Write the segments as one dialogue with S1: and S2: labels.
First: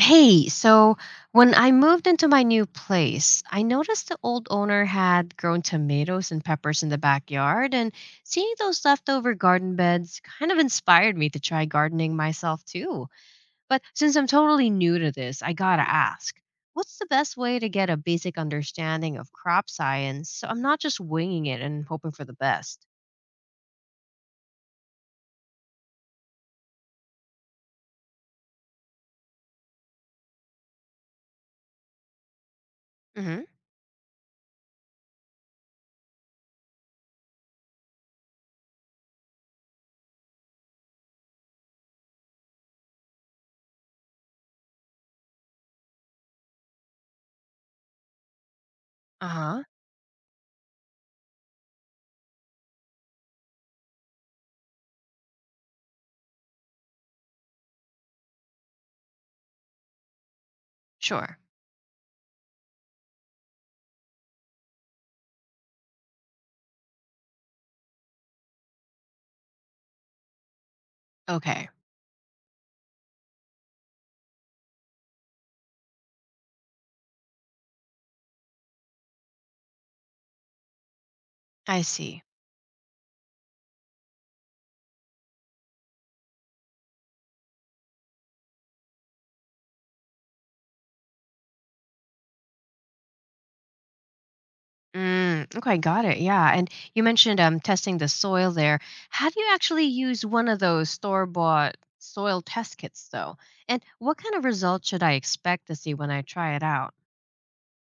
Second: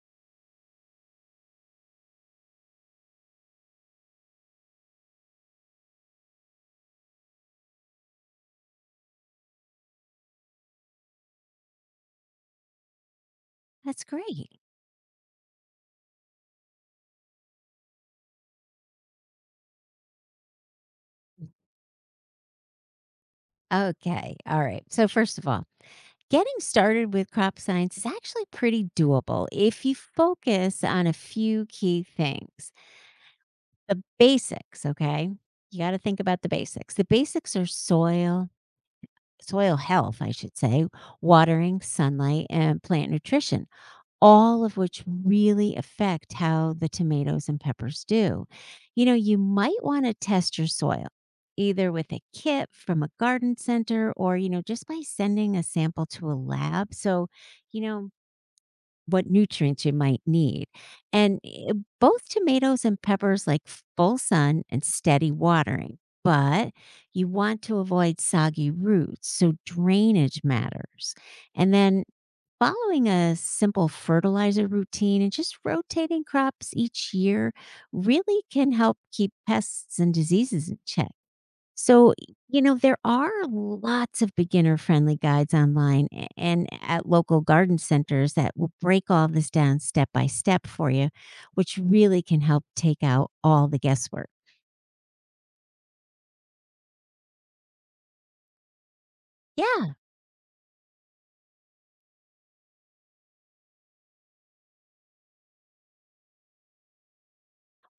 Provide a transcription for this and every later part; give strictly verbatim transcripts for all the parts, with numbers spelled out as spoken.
S1: Hey, so when I moved into my new place, I noticed the old owner had grown tomatoes and peppers in the backyard, and seeing those leftover garden beds kind of inspired me to try gardening myself too. But
S2: That's
S1: since I'm
S2: great.
S1: totally new to this, I gotta ask, what's the best way to get a basic understanding of crop science so I'm not just winging it and hoping for the best?
S2: Okay. All right. So, first of all, getting started with crop science is actually pretty doable if you focus on a few key things.
S1: Mm-hmm.
S2: The basics, okay? You got to think about the basics. The basics are soil, soil health, I should say, watering, sunlight, and plant nutrition. All of which really affect how the tomatoes and peppers do. You know, you
S1: Uh-huh.
S2: might want to test your soil either with a kit from a garden center or, you know, just by sending a sample to a lab. So, you know, what nutrients you might need.
S1: Sure.
S2: And eh, both tomatoes and peppers like full sun and steady watering. But you want to avoid soggy roots. So, drainage matters.
S1: Okay.
S2: And then following a simple fertilizer routine and just rotating crops each year really can help keep pests and diseases in check.
S1: I
S2: So,
S1: see.
S2: you know, there are lots of beginner friendly guides online a- and at local garden centers that will break all this down step by step for you, which really can help take out all the guesswork.
S1: Mm, okay, got it. Yeah. And you mentioned um testing the soil there. How do you actually
S2: Yeah.
S1: use one of those store-bought soil test kits though? And what kind of results should I expect to see when I try it out?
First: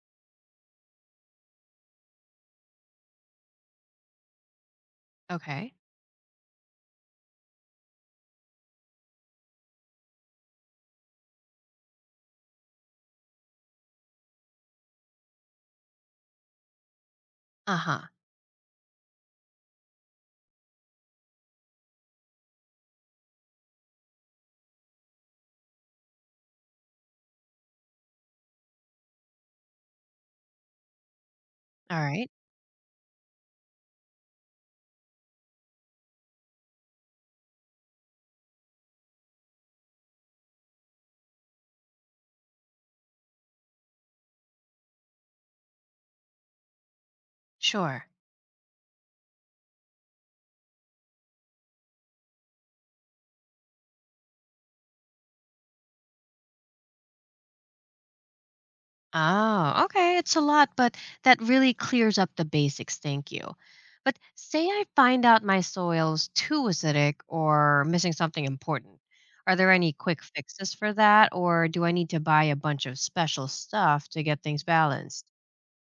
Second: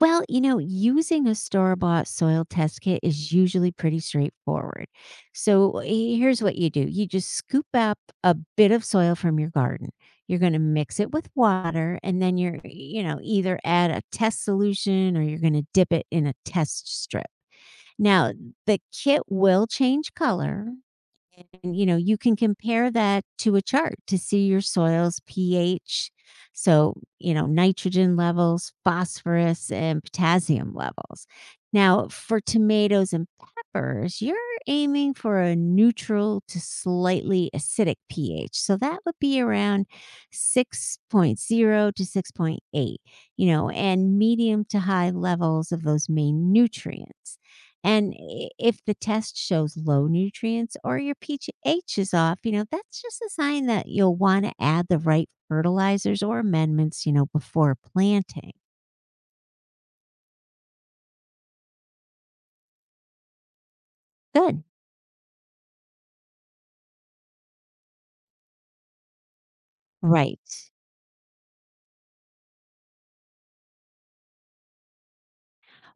S2: Well, you know, using a store bought soil test kit is usually pretty straightforward.
S1: Okay.
S2: So he- here's what you do. You just scoop up a bit of soil from your garden. You're going to mix it with water, and then you're, you know, either add a test solution or you're going to dip it in a test strip.
S1: Uh-huh.
S2: Now, the kit will change color, and you know, you can compare that to a chart to see your soil's pH, so you know, nitrogen levels, phosphorus and potassium levels.
S1: All
S2: Now,
S1: right.
S2: for tomatoes and peppers, you're aiming for a neutral to slightly acidic pH, so that would be around six point zero to six point eight, you know, and medium to high levels of those main nutrients.
S1: Sure.
S2: And I if the test shows low nutrients or your pH is off, you know, that's just a sign that you'll want to add the right fertilizers or amendments, you know, before planting.
S1: Oh, okay. It's a lot, but that really clears up the basics. Thank you. But
S2: Good.
S1: say I find out my soil's too acidic or missing something important. Are there any quick
S2: Right.
S1: fixes for that, or do I need to buy a bunch of special stuff to get things balanced?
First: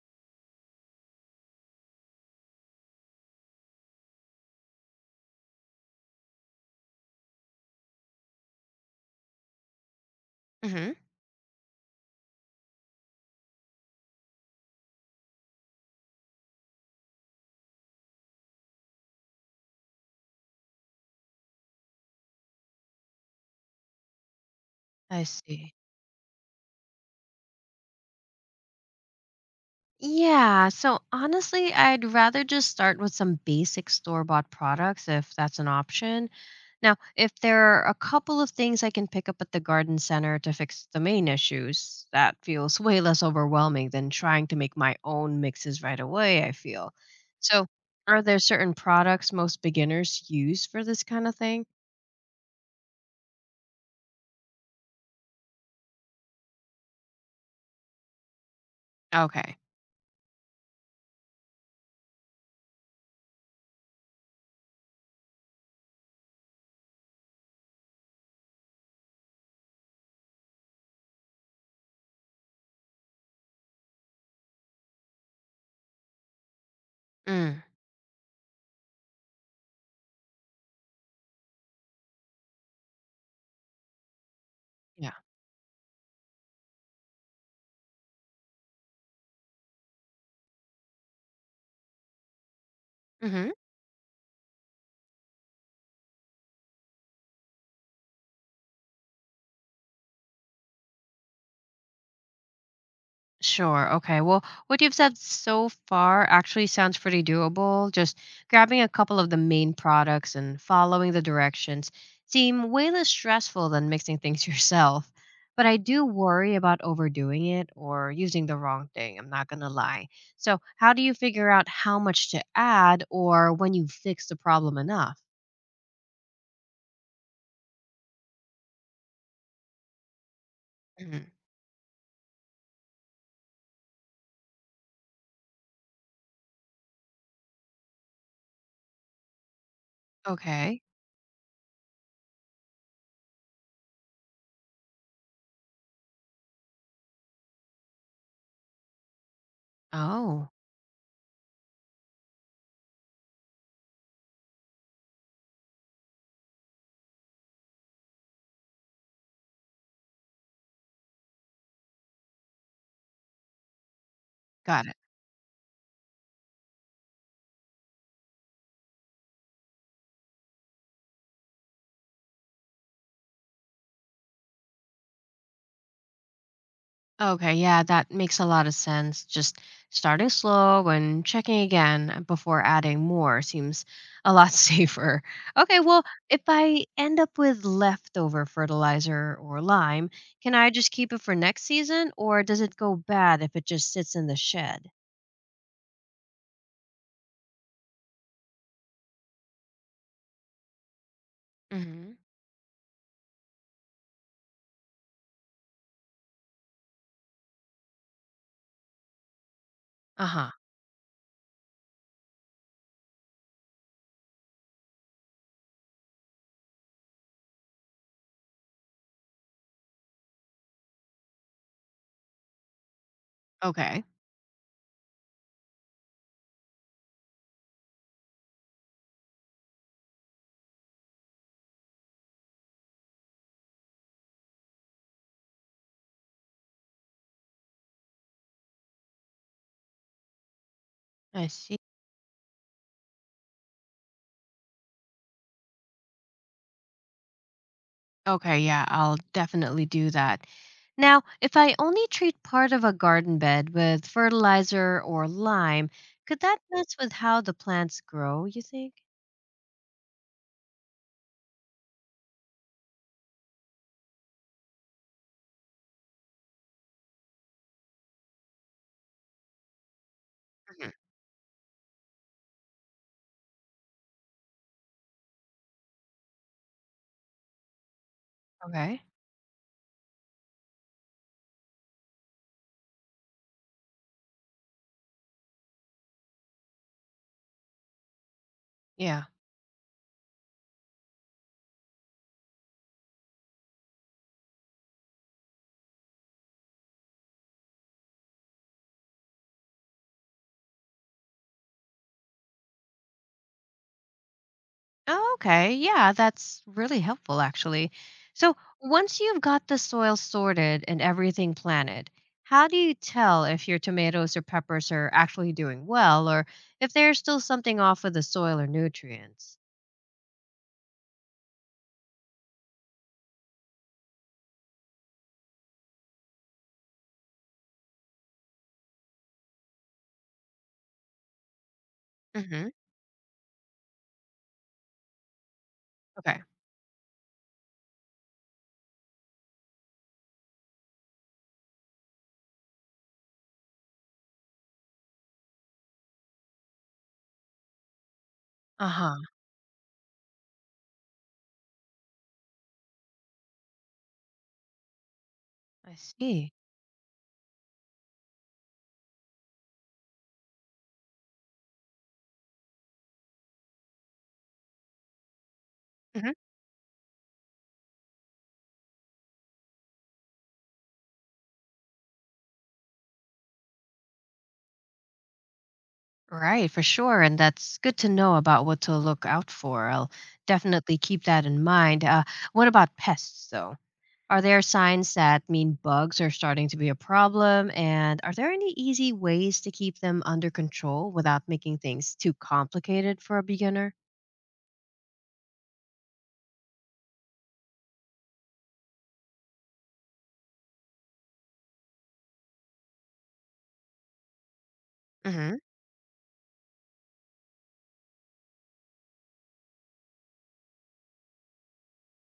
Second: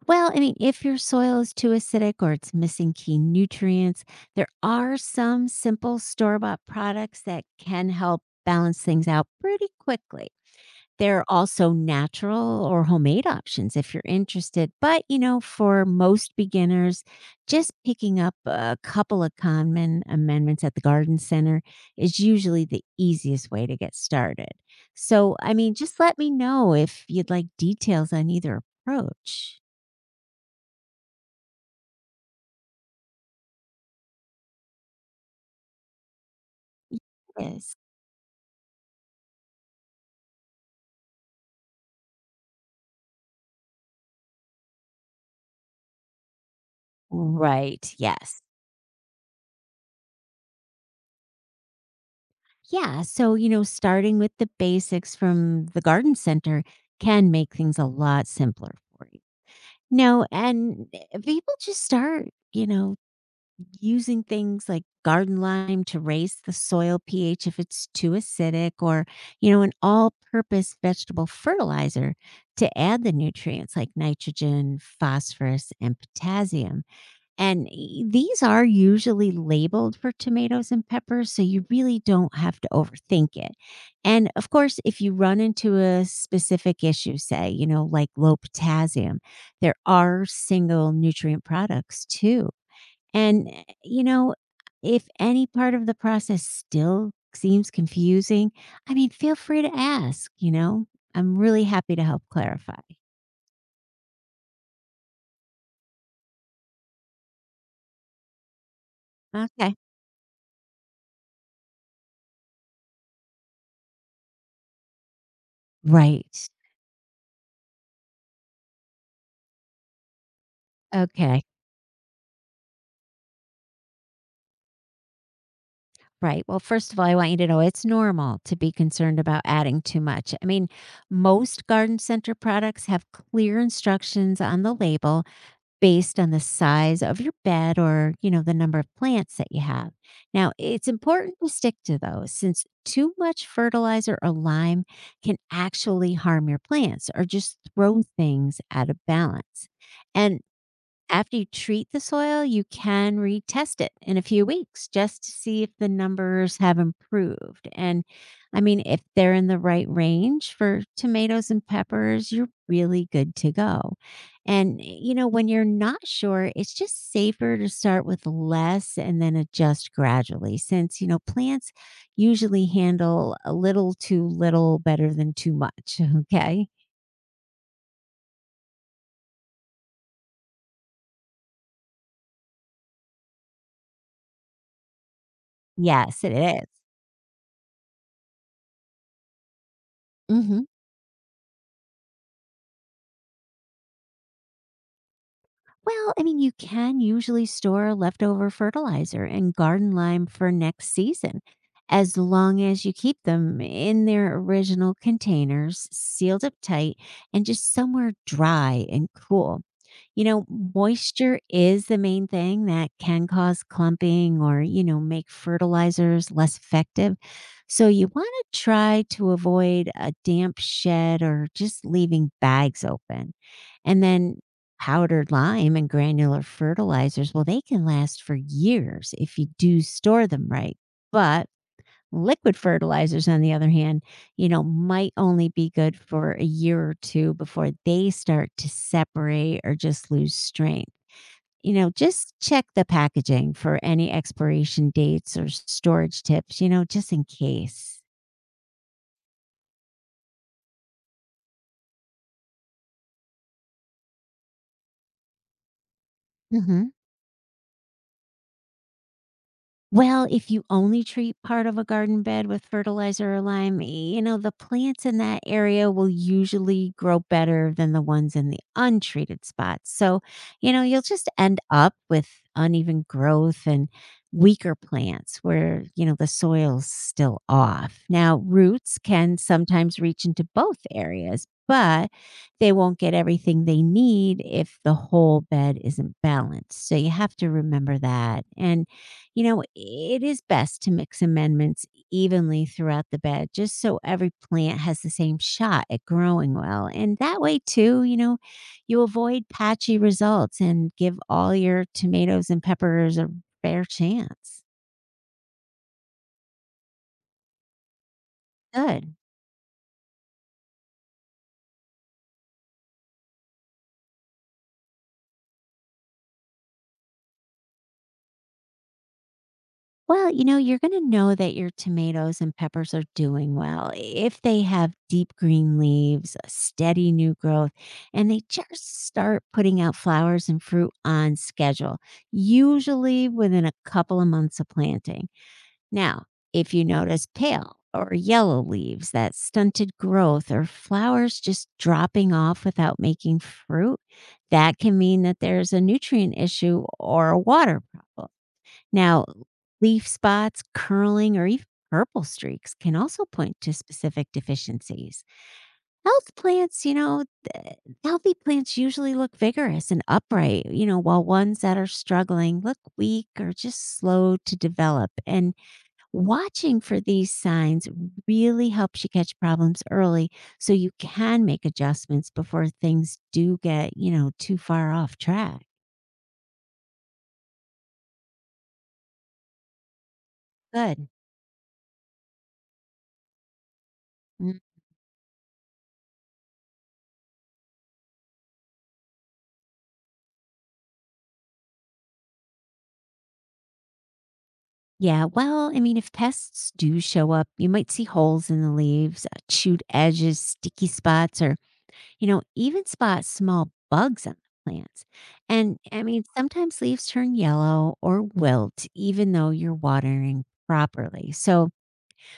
S2: Well, I mean, if your soil is too acidic or it's missing key nutrients, there are some simple store bought products that can help balance things out pretty quickly.
S1: Hmm.
S2: There are also natural or homemade options if you're interested. But, you know, for most beginners, just picking up a couple of common amendments at the garden center is usually the easiest way to get started.
S1: I
S2: So, I
S1: see.
S2: mean, just let me know if you'd like details on either approach.
S1: Yeah, so honestly, I'd rather just start with some basic store-bought products if that's an option. Now, if there
S2: Yes.
S1: are a couple of things I can pick up at the garden center to fix the main issues, that feels way less overwhelming than trying to make my own mixes right away, I feel. So,
S2: Right.
S1: are there
S2: Yes.
S1: certain products most beginners use for this kind of thing?
S2: Yeah. So, you know, starting with the basics from the garden center can make things a lot simpler for you.
S1: Okay.
S2: No, and eh, people just start, you know, using things like garden lime to raise the soil pH if it's too acidic, or, you know, an all purpose vegetable fertilizer to add the nutrients like nitrogen, phosphorus, and potassium.
S1: Mm,
S2: And y- these are usually labeled for tomatoes and peppers, so you really don't have to overthink it. And of course, if
S1: yeah.
S2: you run into a specific issue, say, you know, like low potassium, there are single nutrient products too. And, eh, you know, if any part of the process still seems confusing, I mean, feel free to ask, you know, I'm really happy to help clarify.
S1: Sure. Okay. Well, what you've said so far actually sounds pretty doable. Just grabbing a couple of the main
S2: Okay.
S1: products and following the directions seem way less stressful than mixing things yourself. But I do
S2: Right.
S1: worry about overdoing it or using the wrong thing. I'm not going to lie. So, how do you
S2: Okay.
S1: figure out how much to add or when you fix the problem enough?
S2: Right. Well, first of all, I want you to know it's normal to be concerned about adding too much. I mean,
S1: Mhm.
S2: most garden center products have clear instructions on the label based on the size of your bed or, you know, the number of plants that you have. Now,
S1: Okay.
S2: it's important to stick to those, since too much fertilizer or lime can actually harm your plants or just throw things out of balance. And
S1: Oh,
S2: after you treat the soil, you can retest it in a few weeks just to see if the numbers have improved. And I mean, if they're in the right range for tomatoes and peppers, you're really good to go. And,
S1: got it.
S2: you know, when you're not sure, it's just safer to start with less and then adjust gradually, since, you know, plants usually handle a little too little better than too much. Okay.
S1: Okay, yeah, that makes a lot of sense. Just starting slow and checking again before adding more seems a lot safer. Okay, well,
S2: Yes, it
S1: if
S2: is.
S1: I end up with leftover fertilizer or lime, can
S2: Mhm.
S1: I just keep it for next season or does it go bad if it just sits in the shed?
S2: Well, I mean, you can usually store leftover fertilizer and garden lime for next season
S1: Hmm.
S2: as long as you keep them in their original containers, sealed up tight, and just somewhere dry and cool. You
S1: Uh
S2: know,
S1: huh.
S2: moisture is the main thing that can cause clumping or, you know, make fertilizers less effective. So you want to try to avoid a damp shed or just leaving bags open. And
S1: Okay,
S2: then powdered lime and granular fertilizers, well, they can last for years if you do store them right. But liquid fertilizers, on the other hand, you know, might only be good for a year or two before they start to separate or just lose strength.
S1: I
S2: You
S1: see.
S2: know, just check the packaging for any expiration dates or storage tips, you know, just in case.
S1: Okay, yeah, I'll definitely do that. Now, if I only treat part of a garden bed with fertilizer or lime, could that
S2: Mhm.
S1: mess with how the plants grow, you think?
S2: Well, if you only treat part of a garden bed with fertilizer or lime, you know, the plants in that area will usually grow better than the ones in the untreated spots. So, you know,
S1: Mhm.
S2: you'll just end up with uneven growth and weaker plants where, you know, the soil's still off. Now, roots
S1: Okay.
S2: can sometimes reach into both areas, but they won't get everything they need if the whole bed isn't balanced. So you have to remember that. And
S1: Yeah.
S2: you know, it is best to mix amendments evenly throughout the bed just so every plant has the same shot at growing well. And that way, too, you know, you avoid patchy results and give all your tomatoes and peppers a fair chance.
S1: Oh, okay. Yeah, that's really helpful, actually. So,
S2: Good.
S1: once you've got the soil sorted and everything planted, how do you tell if your tomatoes or peppers are actually doing well or if there's still something off with the soil or nutrients?
S2: Well, you know, you're going to know that your tomatoes and peppers are doing well if they have deep green leaves, a steady new growth, and they just start putting out flowers and fruit on schedule,
S1: Hmm.
S2: usually within a couple of months of planting. Now,
S1: Okay.
S2: if you notice pale or yellow leaves, that stunted growth, or flowers just dropping off without making fruit, that can mean that there's a nutrient issue or a water problem.
S1: Uh huh.
S2: Now, leaf spots, curling, or even purple streaks can also point to specific deficiencies.
S1: I
S2: Health
S1: see.
S2: plants, you know, th- Healthy plants usually look vigorous and upright, you know, while ones that are struggling look weak or just slow to develop. And
S1: Hmm.
S2: watching for these signs really helps you catch problems early, so you can make adjustments before things do get, you know, too far off track.
S1: Right, for sure. And that's good to know about what to look out for. I'll definitely
S2: Good.
S1: keep that in mind. Uh, what about pests, though? Are there signs that mean bugs are starting to be a problem? And are there any easy ways to keep them under control without making things too complicated for a beginner?
S2: Yeah, well, I mean, if pests do show up, you might see holes in the leaves, uh, chewed edges, sticky spots, or, you know, even spot small bugs on the plants.
S1: Hmm.
S2: And I mean, sometimes leaves turn yellow or wilt, even though you're watering properly. So,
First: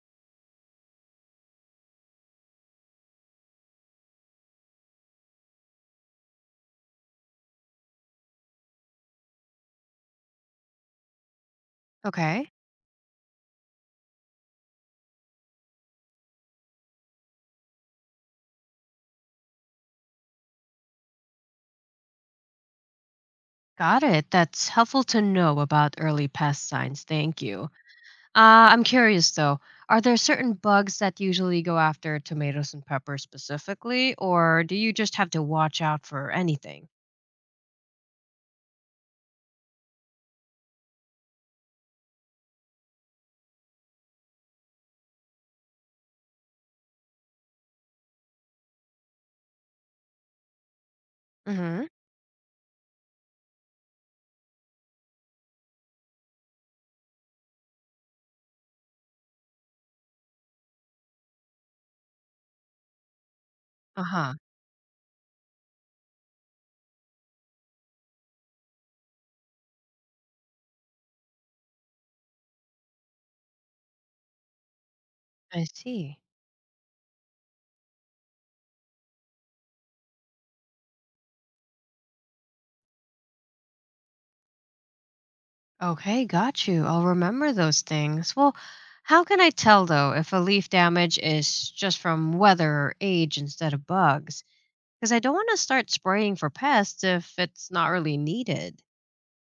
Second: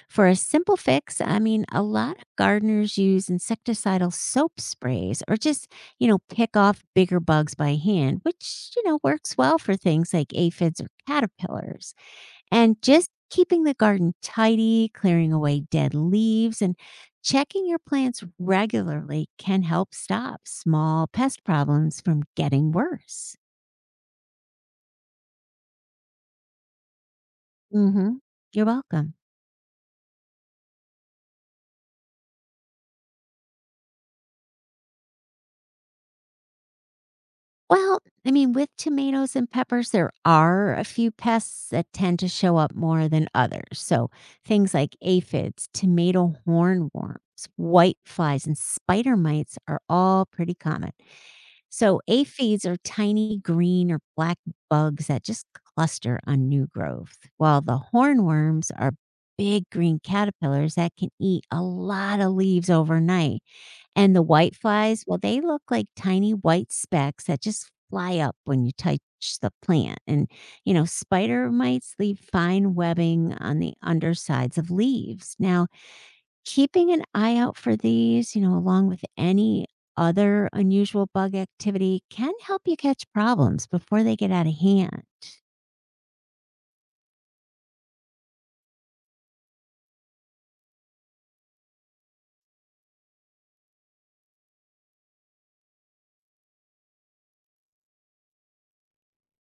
S2: for a simple fix, I mean, a lot of gardeners use insecticidal soap sprays or just, you know, pick off bigger bugs by hand, which, you know, works well for things like aphids or caterpillars.
S1: Okay,
S2: And just keeping the garden tidy, clearing away dead leaves, and checking your plants regularly can help stop small pest problems from getting worse.
S1: got it. That's helpful to know about early pest signs. Thank you.
S2: Hmm. You're
S1: Uh, I'm
S2: welcome.
S1: curious though. Are there certain bugs that usually go after tomatoes and peppers specifically, or do you just have to watch out for anything?
S2: Well, I mean, with tomatoes and peppers, there are a few pests that tend to show up more than others. So things like aphids, tomato hornworms, whiteflies, and spider mites are all pretty common.
S1: Mm-hmm.
S2: So aphids are tiny green or black bugs that just cluster on new growth, while the hornworms are big green caterpillars that can eat a lot of leaves overnight. And the
S1: Uh-huh.
S2: white flies, well, they look like tiny white specks that just fly up when you touch the plant. And, you know, spider mites leave fine webbing on the undersides of leaves.
S1: I
S2: Now,
S1: see.
S2: keeping an eye out for these, you know, along with any other unusual bug activity can help you catch problems before they get out of hand.
S1: Okay, got you. I'll remember those things. Well, how can I tell though if a leaf damage is just from weather or age instead of bugs? Because I don't want to start spraying for pests if it's not really needed.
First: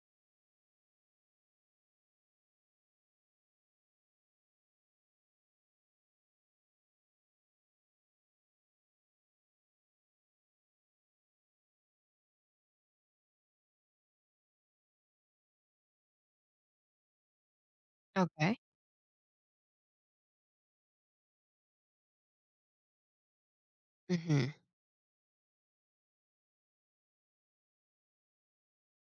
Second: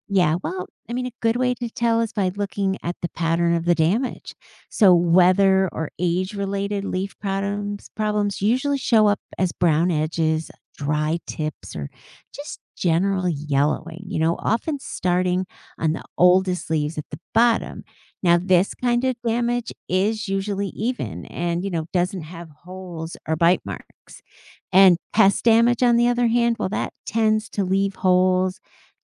S2: Yeah, well, I mean, a good way to tell is by looking at the pattern of the damage. So, weather or age related leaf problems, problems usually show up as brown edges, dry tips, or just general yellowing, you know, often starting on the oldest leaves at the bottom. Now,
S1: Okay.
S2: this kind of damage is usually even and, you know, doesn't have holes or bite marks.
S1: Mm-hmm.
S2: And pest damage, on the other hand, well, that tends to leave holes,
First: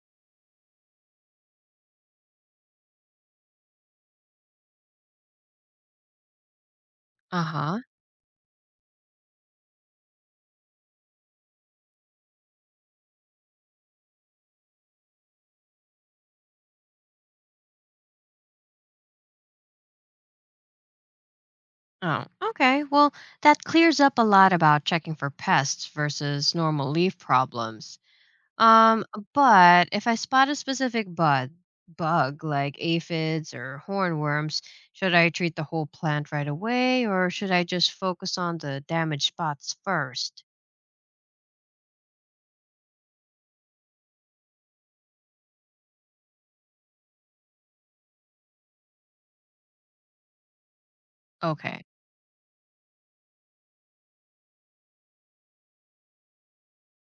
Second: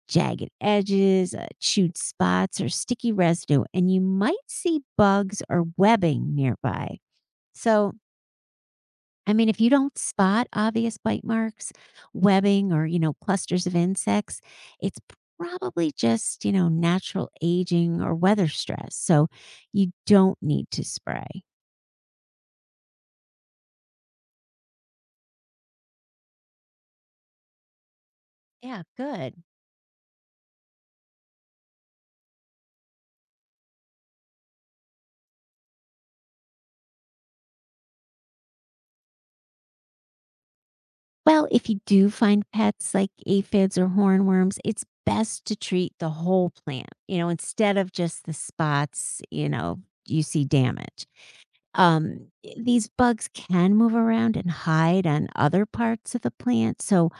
S2: jagged edges, uh, chewed spots, or sticky residue, and you might see bugs or webbing nearby.
S1: Uh-huh.
S2: So, I mean, if you don't spot obvious bite marks, webbing, or, you know, clusters of insects, it's probably just, you know, natural aging or weather stress. So, you don't need to spray.
S1: Oh, okay. Well, that clears up a lot about checking for pests versus normal leaf problems.
S2: Yeah,
S1: Um,
S2: good.
S1: but if I spot a specific bud, bug like aphids or hornworms, should I treat the whole plant right away or should I just focus on the damaged spots first?
S2: Well, if you do find pets like aphids or hornworms, it's best to treat the whole plant, you know, instead of just the spots, you know, you see damage.
S1: Okay.
S2: Um, i- these bugs can move around and hide on other parts of the plant, so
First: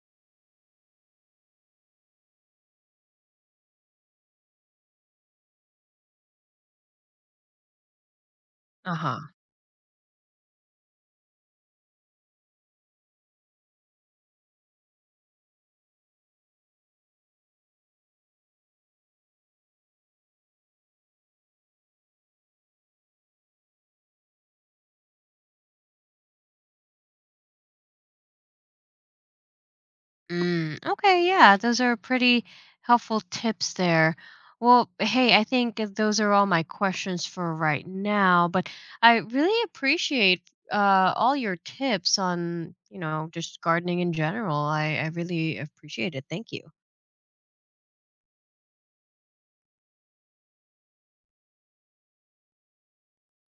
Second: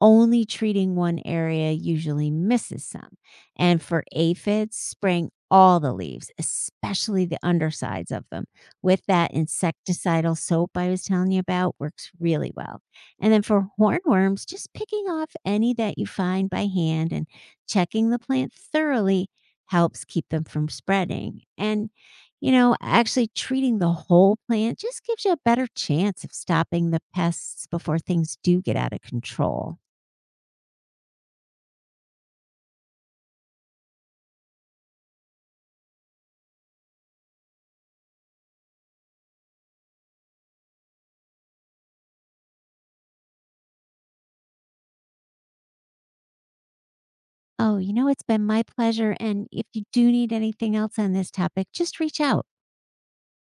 S2: only treating one area usually misses some. And for aphids, spraying all the leaves, especially the undersides of them, with
S1: Uh-huh.
S2: that insecticidal soap I was telling you about works really well. And then for hornworms, just picking off any that you find by hand and checking the plant thoroughly helps keep them from spreading. And you know, actually treating the whole plant just gives you a better chance of stopping the pests before things do get out of control.
S1: Mm, okay, yeah, those are pretty helpful tips there. Well, hey, I think those are all my questions for right now, but I really appreciate uh, all your tips on, you know, just gardening in general. I, I really appreciate it. Thank you.
S2: Oh, you know, it's been my pleasure. And if you do need anything else on this topic, just reach out.